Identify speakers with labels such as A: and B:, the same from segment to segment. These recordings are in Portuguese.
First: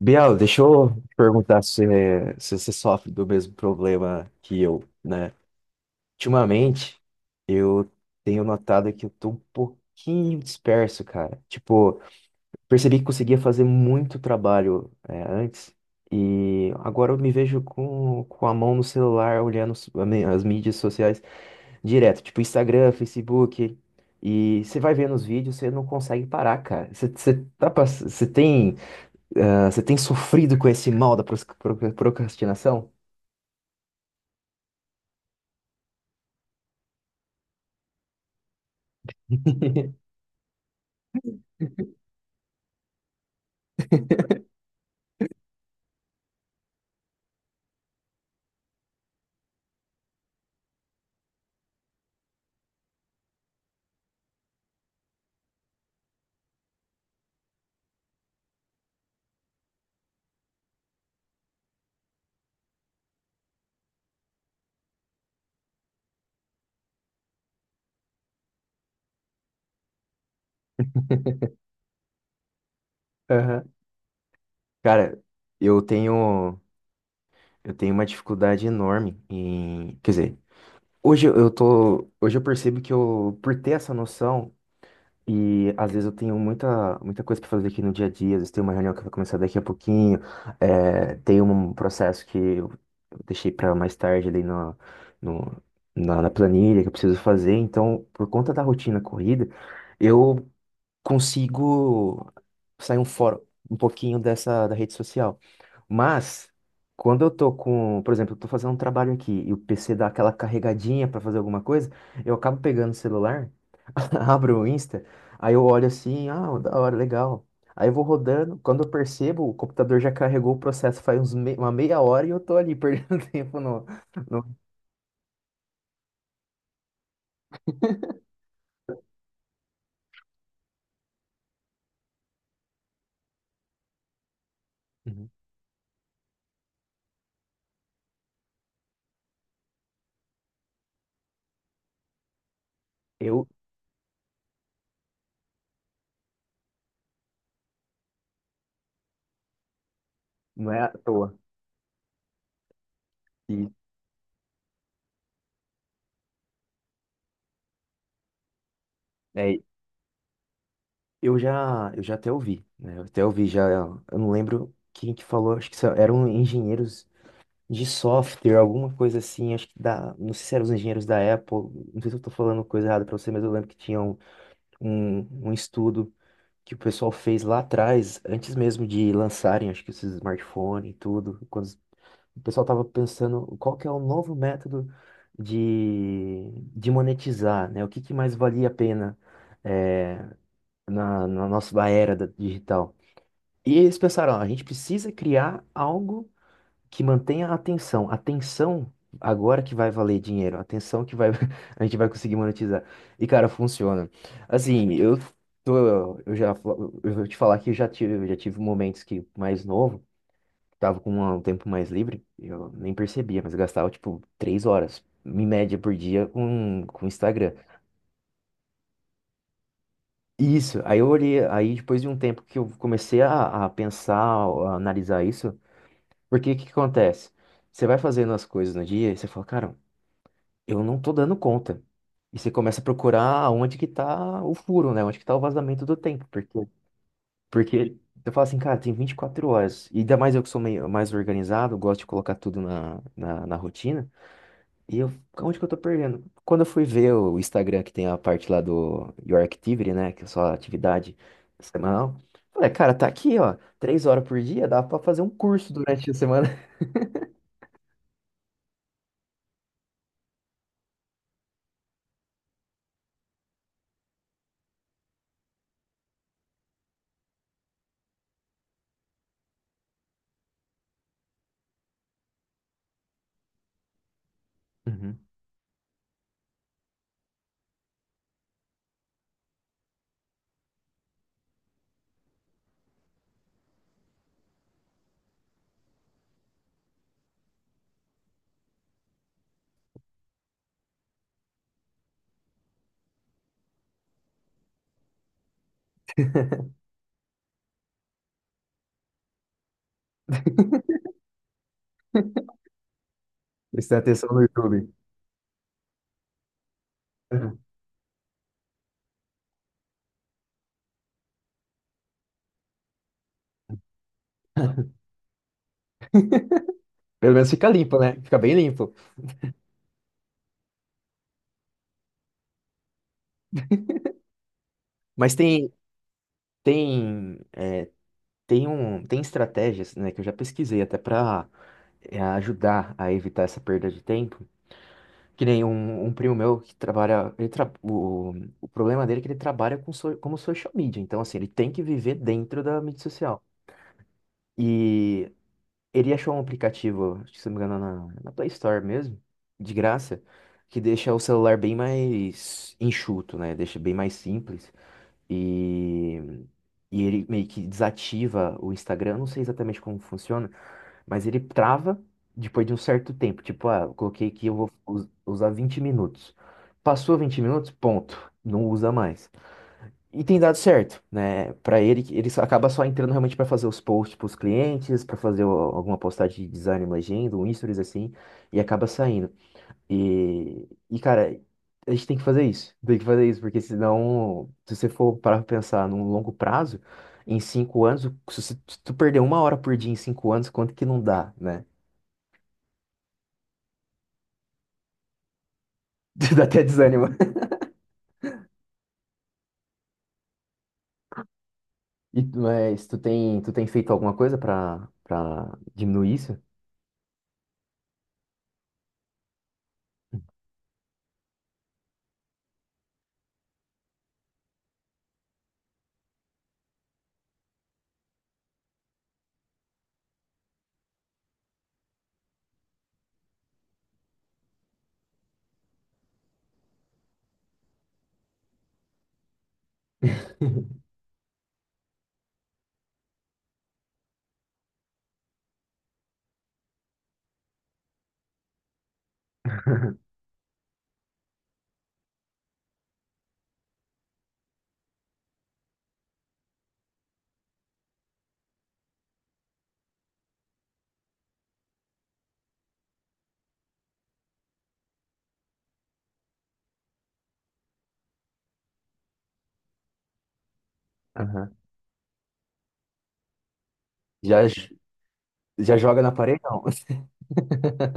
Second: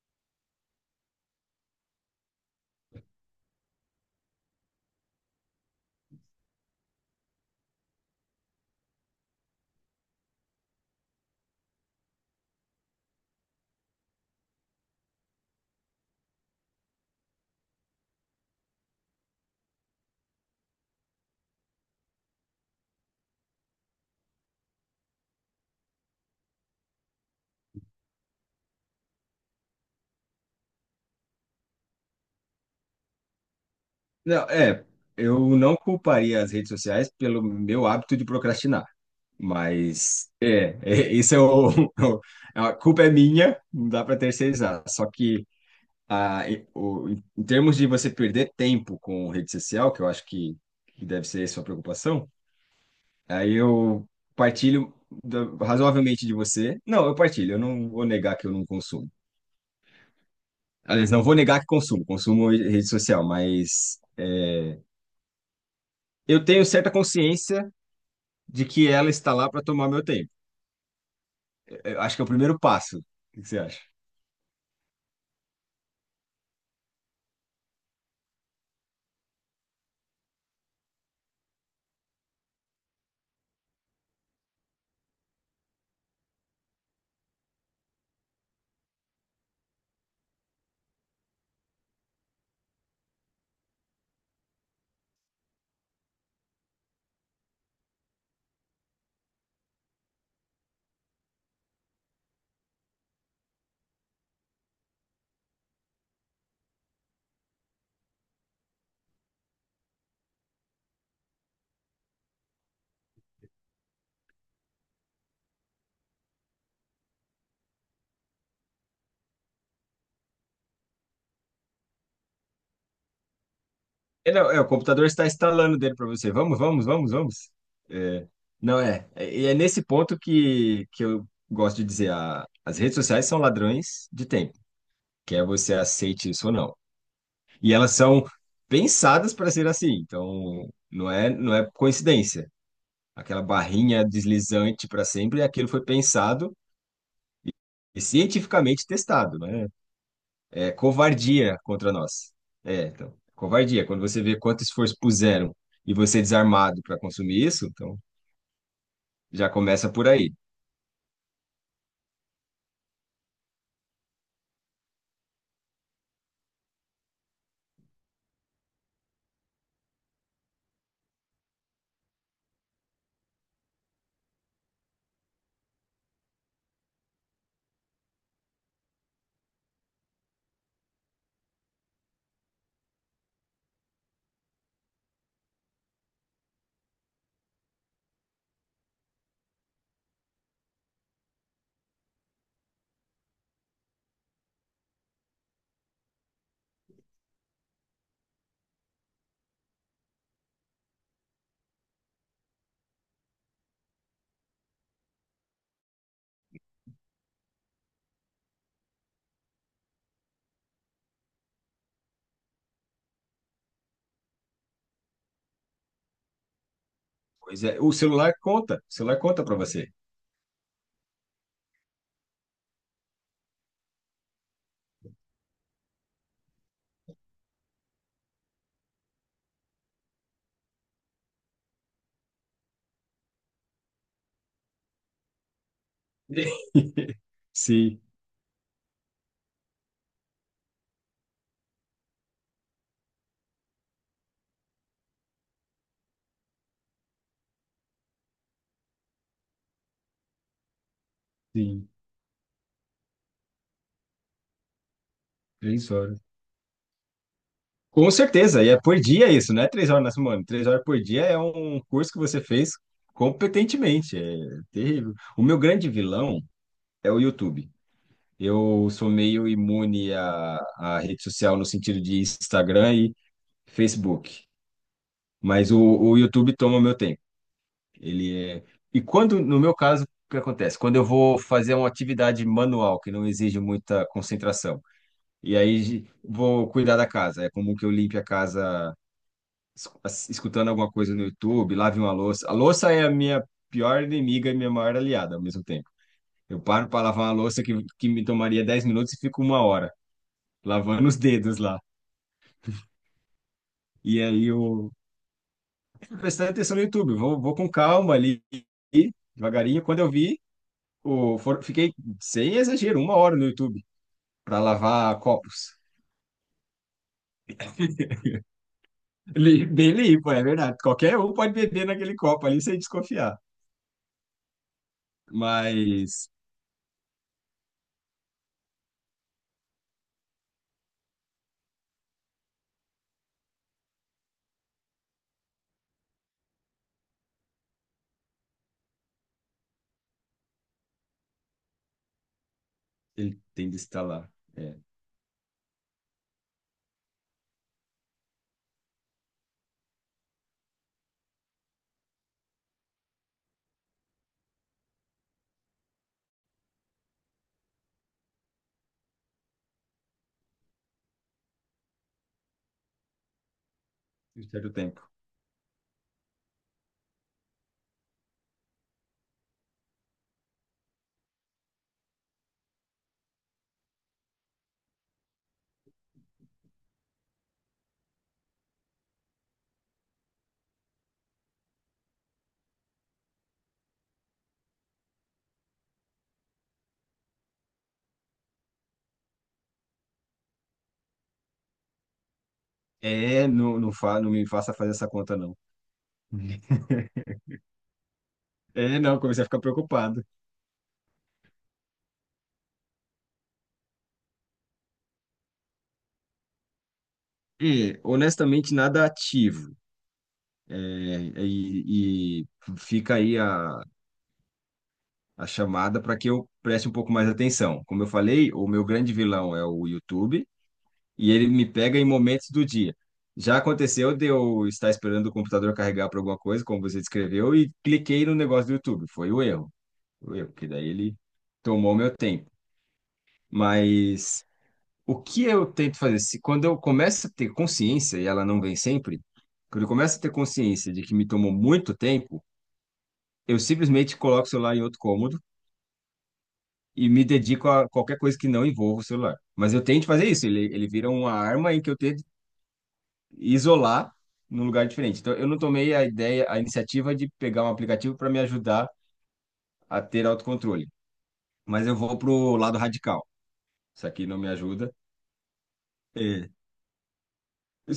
A: Biel, deixa eu te perguntar se você sofre do mesmo problema que eu, né? Ultimamente, eu tenho notado que eu tô um pouquinho disperso, cara. Tipo, percebi que conseguia fazer muito trabalho, antes, e agora eu me vejo com a mão no celular, olhando as mídias sociais direto, tipo Instagram, Facebook. E você vai vendo os vídeos, você não consegue parar, cara. Você tem. Ah, você tem sofrido com esse mal da procrastinação?
B: Não, eu não culparia as redes sociais pelo meu hábito de procrastinar, mas a culpa é minha, não dá para terceirizar. Só que em termos de você perder tempo com rede social, que eu acho que deve ser a sua preocupação, aí eu partilho razoavelmente de você. Não, eu partilho, eu não vou negar que eu não consumo. Aliás, não vou negar que consumo, consumo rede social, mas é, eu tenho certa consciência de que ela está lá para tomar meu tempo. Eu acho que é o primeiro passo. O que que você
A: Aham.
B: acha?
A: Cara, eu tenho eu tenho uma dificuldade enorme em, quer dizer, hoje eu percebo que eu por ter essa noção e às vezes eu tenho muita muita coisa para fazer aqui no dia a dia, às vezes tem uma reunião que vai começar daqui a pouquinho, tem um processo que eu deixei para mais tarde ali na no, na, na planilha que eu preciso fazer, então por conta da rotina corrida, eu consigo sair um fora um pouquinho dessa da rede social. Mas quando eu tô com, por exemplo, eu tô fazendo um trabalho aqui e o PC dá aquela carregadinha para fazer alguma coisa, eu acabo pegando o celular, abro o Insta, aí eu olho assim, ah, da hora, legal. Aí eu vou rodando, quando eu percebo, o computador já carregou o processo faz uma meia hora e eu tô ali perdendo tempo no,
B: É, não,
A: no...
B: é, o computador está instalando dele para você. Vamos, vamos, vamos, vamos. É, não é. E é nesse ponto que eu gosto de dizer: as redes sociais são ladrões de tempo,
A: Uhum.
B: quer você aceite isso ou não. E elas são pensadas para ser assim. Então, não é coincidência. Aquela
A: Eu
B: barrinha deslizante para sempre, aquilo foi pensado e cientificamente testado, né?
A: Não
B: É
A: é à toa.
B: covardia contra nós. É, então,
A: E,
B: covardia. Quando você vê quanto esforço puseram e você é desarmado para consumir isso, então já
A: é
B: começa por aí.
A: eu já até ouvi, né? Eu até ouvi já, eu não lembro quem que falou, acho que eram engenheiros de software, alguma coisa assim, acho que não sei se eram os engenheiros da Apple, não sei se eu tô falando coisa errada pra você, mas eu lembro que tinha um, um estudo que o pessoal fez lá atrás, antes mesmo de lançarem, acho que esses smartphones e tudo, quando o pessoal tava pensando qual que é o novo método de monetizar, né? O que que mais valia a pena? eh, na nossa era digital. E eles pensaram, ó, a gente precisa criar algo que mantenha a atenção. Atenção agora que vai valer dinheiro, atenção que vai a gente vai conseguir monetizar. E cara, funciona. Assim, tô, eu já fa- eu vou te falar que eu já tive momentos que mais novo, tava com um tempo mais livre, eu nem percebia, mas eu gastava tipo 3 horas em média por dia com o Instagram.
B: Pois é, o celular conta para você.
A: Isso, aí eu olhei, aí depois de um tempo que eu comecei a pensar, a analisar isso, porque o que que acontece? Você vai fazendo as coisas no dia e você fala, cara, eu não tô dando conta. E você começa a procurar onde que tá o furo, né? Onde que tá o vazamento do tempo, porque, porque
B: Sim,
A: você fala assim, cara, tem 24 horas. E ainda mais eu que sou meio mais organizado, gosto de colocar tudo na rotina. E eu, Onde que eu tô perdendo? Quando eu fui ver o Instagram, que tem a parte lá do Your Activity, né? Que é só atividade
B: sim,
A: semanal. Falei, cara, tá aqui, ó. 3 horas por dia, dá pra fazer um curso
B: três
A: durante a
B: horas.
A: semana.
B: Com certeza, e é por dia isso, não é 3 horas na semana. 3 horas por dia é um curso que você fez competentemente, é terrível. O meu grande vilão é o YouTube. Eu sou meio imune à, à rede social no sentido de Instagram e Facebook. Mas o YouTube toma meu tempo. Ele é... E quando, no meu caso, o que acontece? Quando eu vou fazer uma atividade manual que não exige muita concentração, e aí vou cuidar da casa. É comum que eu limpe a casa escutando alguma coisa no YouTube, lave uma louça. A louça é a minha pior inimiga e minha maior aliada ao mesmo tempo. Eu paro para lavar uma louça que me tomaria 10 minutos e fico uma hora lavando os dedos lá.
A: Uhum. Prestar
B: E
A: atenção no
B: aí eu,
A: YouTube.
B: prestando atenção no YouTube. Vou, vou com calma ali, devagarinho. Quando eu vi, fiquei, sem exagero, uma hora no YouTube para
A: Uhum.
B: lavar copos.
A: Pelo menos fica limpo, né? Fica bem limpo.
B: Bem limpo, é verdade. Qualquer um pode beber naquele copo ali sem desconfiar.
A: Mas
B: Mas
A: tem, tem estratégias, né? Que eu já pesquisei até pra ajudar a evitar essa perda de tempo. Que nem um primo meu que trabalha. O problema dele é que ele trabalha com como social media. Então, assim, ele tem que viver dentro da mídia
B: ele
A: social.
B: tem de estar lá. É,
A: E ele achou um aplicativo, acho que se não me engano, na Play Store mesmo, de graça, que deixa o celular bem mais enxuto, né? Deixa bem mais simples. E, e ele meio que desativa o Instagram. Eu não sei exatamente como funciona, mas ele trava depois de um certo tempo. Tipo, ah, eu coloquei
B: um
A: que eu vou
B: certo tempo.
A: usar 20 minutos. Passou 20 minutos, ponto. Não usa mais. E tem dado certo, né? Para ele, ele acaba só entrando realmente para fazer os posts para os clientes, para fazer alguma postagem de design, uma agenda, um stories assim, e acaba saindo. E cara, a gente tem que fazer isso. Tem que fazer isso, porque senão, se você for parar para pensar num longo prazo, em 5 anos, se tu perder 1 hora por dia em 5 anos, quanto que não dá, né?
B: Não, não me faça fazer essa conta, não.
A: Dá até desânimo.
B: É, não, comecei a ficar preocupado.
A: E, mas tu tem feito alguma coisa pra diminuir isso?
B: E, honestamente, nada ativo. É, e fica aí a chamada para que eu preste um pouco mais atenção. Como eu falei, o meu grande vilão é o YouTube e ele me pega em momentos do dia. Já aconteceu de eu estar esperando o computador carregar para alguma coisa, como você descreveu, e cliquei no negócio do YouTube. Foi o erro, porque daí ele tomou meu tempo. Mas o que eu tento fazer? Se, quando eu começo a ter consciência, e ela não vem sempre, quando eu começo a ter consciência de que me tomou muito tempo, eu simplesmente coloco o celular em outro cômodo e me dedico a qualquer coisa que não envolva o celular. Mas eu tento fazer isso, ele vira uma arma em que eu tento isolar num lugar diferente. Então, eu não tomei a ideia, a iniciativa de pegar um aplicativo para me ajudar a ter autocontrole,
A: Aham.
B: mas eu vou pro lado radical. Isso aqui não
A: Já,
B: me ajuda.
A: já joga na parede?
B: É.
A: Não.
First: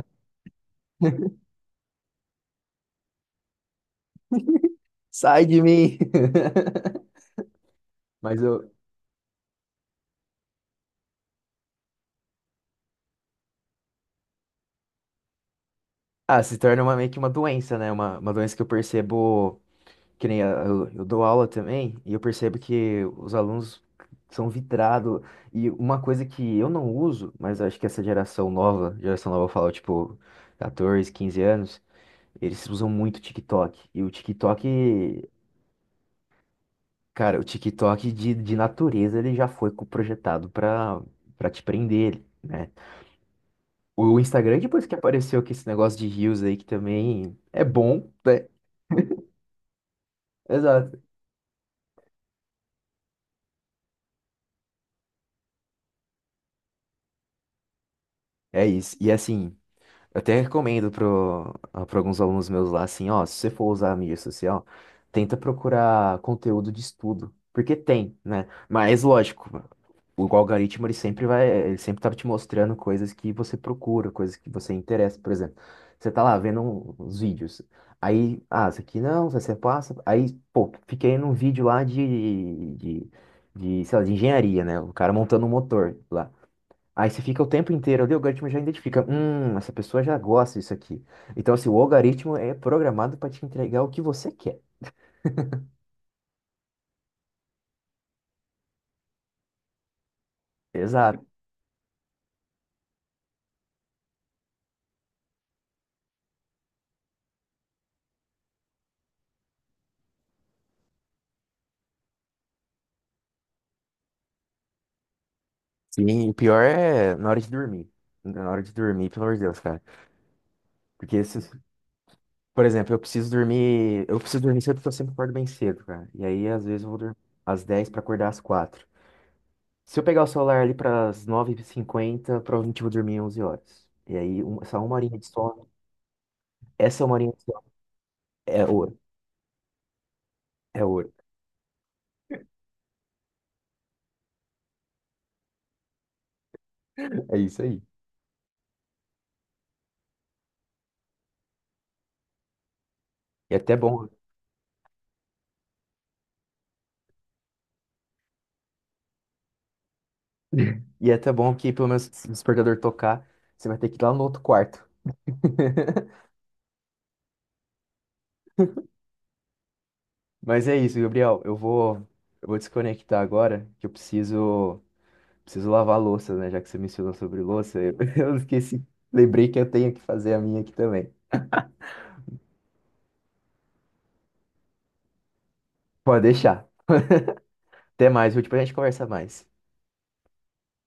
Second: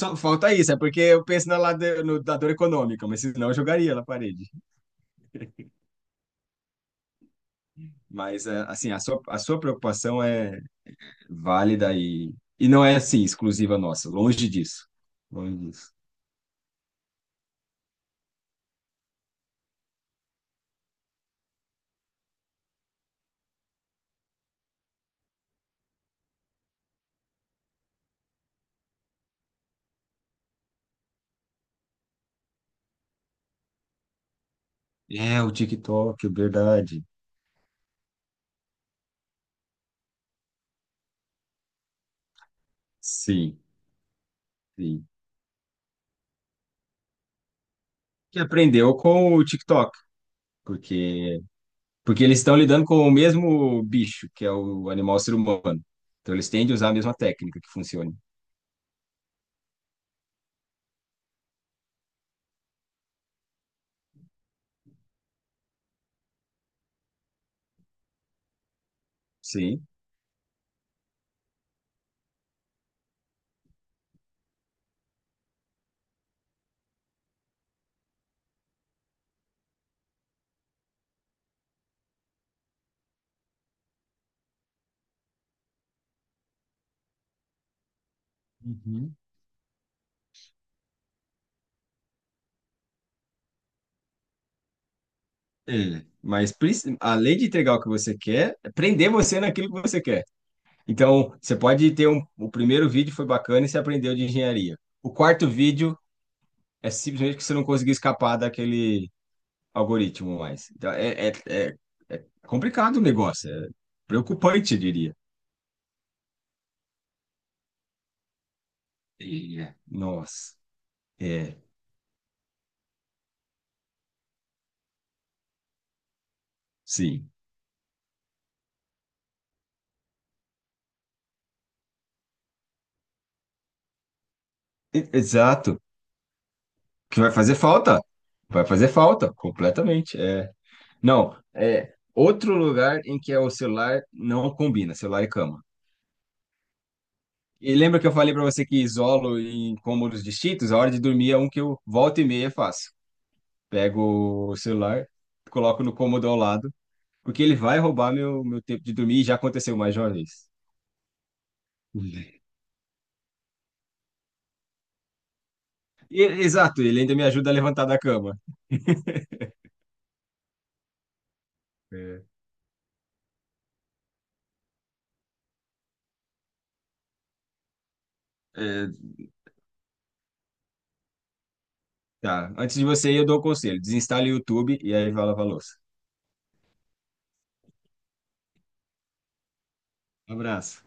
B: Só falta isso, é porque eu penso na lado, no, da dor econômica, mas senão eu jogaria na parede.
A: Sai de mim! Mas eu.
B: A sua preocupação é válida e não é, assim, exclusiva nossa, longe disso. Longe disso.
A: Ah, se torna uma, meio que uma doença, né? Uma doença que eu percebo. Que nem eu dou aula também, e eu percebo que os alunos são vitrados. E uma coisa que eu não uso, mas acho que essa geração nova eu falo, tipo, 14, 15 anos. Eles usam muito TikTok. E o TikTok,
B: É, o TikTok, verdade.
A: cara, o TikTok de natureza ele já foi projetado pra te prender, né?
B: Sim,
A: O Instagram, depois que
B: sim.
A: apareceu com esse negócio de Reels aí, que também é bom,
B: Que
A: né?
B: aprendeu com o TikTok,
A: Exato.
B: porque porque eles estão lidando com o mesmo bicho, que é o animal ser humano. Então eles tendem a usar a mesma técnica que funciona.
A: É isso. E assim, eu até recomendo pra alguns alunos meus lá, assim, ó, se você for usar a mídia social, tenta procurar conteúdo de estudo. Porque tem, né? Mas lógico.
B: Sim,
A: O algoritmo, ele sempre tá te mostrando coisas que você procura, coisas que você interessa. Por exemplo, você tá lá vendo uns vídeos. Aí, ah, isso aqui não, isso aqui você passa. Aí, pô, fiquei num vídeo lá sei lá, de engenharia, né? O cara montando um motor lá. Aí você fica o tempo inteiro ali, o algoritmo já identifica,
B: uhum.
A: essa pessoa já gosta disso aqui. Então, assim, o algoritmo é programado para te entregar o que você quer.
B: Mas além de entregar o que você quer, é prender você naquilo que você quer.
A: Exato.
B: Então, você pode ter um. O primeiro vídeo foi bacana e você aprendeu de engenharia. O quarto vídeo é simplesmente que você não conseguiu escapar daquele algoritmo mais. Então, é complicado o negócio, é preocupante, eu diria.
A: Sim, o pior é na hora de dormir. Na hora de dormir, pelo amor de Deus,
B: É.
A: cara.
B: Nossa,
A: Porque se,
B: é,
A: Por exemplo, eu preciso dormir. Eu preciso dormir cedo porque eu sempre acordo bem cedo, cara. E aí, às vezes, eu vou dormir
B: sim.
A: às 10h pra acordar às quatro. Se eu pegar o celular ali pras 9h50 provavelmente eu vou dormir 11h. E aí, só uma horinha de sono.
B: Exato.
A: Essa uma
B: Que vai
A: horinha de
B: fazer
A: sono
B: falta. Vai
A: é
B: fazer
A: ouro.
B: falta, completamente. É.
A: É ouro.
B: Não, é outro lugar em que é o celular não combina, celular e cama.
A: É isso
B: E
A: aí.
B: lembra que eu falei para você que isolo em cômodos distintos? A hora de dormir é um que eu volta e meia faço.
A: E é até bom.
B: Pego o celular, coloco no cômodo ao lado, porque ele vai roubar meu tempo de dormir e já aconteceu mais de uma vez.
A: E é até bom que, pelo menos, se o despertador tocar, você vai ter que ir lá no outro quarto.
B: Exato, ele ainda me ajuda a levantar da cama.
A: Mas é isso, Gabriel. Eu vou,
B: É.
A: eu vou desconectar agora, que eu preciso. Preciso lavar a louça, né? Já que você mencionou sobre louça, eu, eu esqueci.
B: É,
A: Lembrei que eu tenho que fazer a minha aqui também.
B: tá, antes de você ir, eu dou o conselho: desinstale o YouTube e aí vai lavar a louça.
A: Pode deixar. Até mais, viu? Depois a gente conversar mais.
B: Abraço.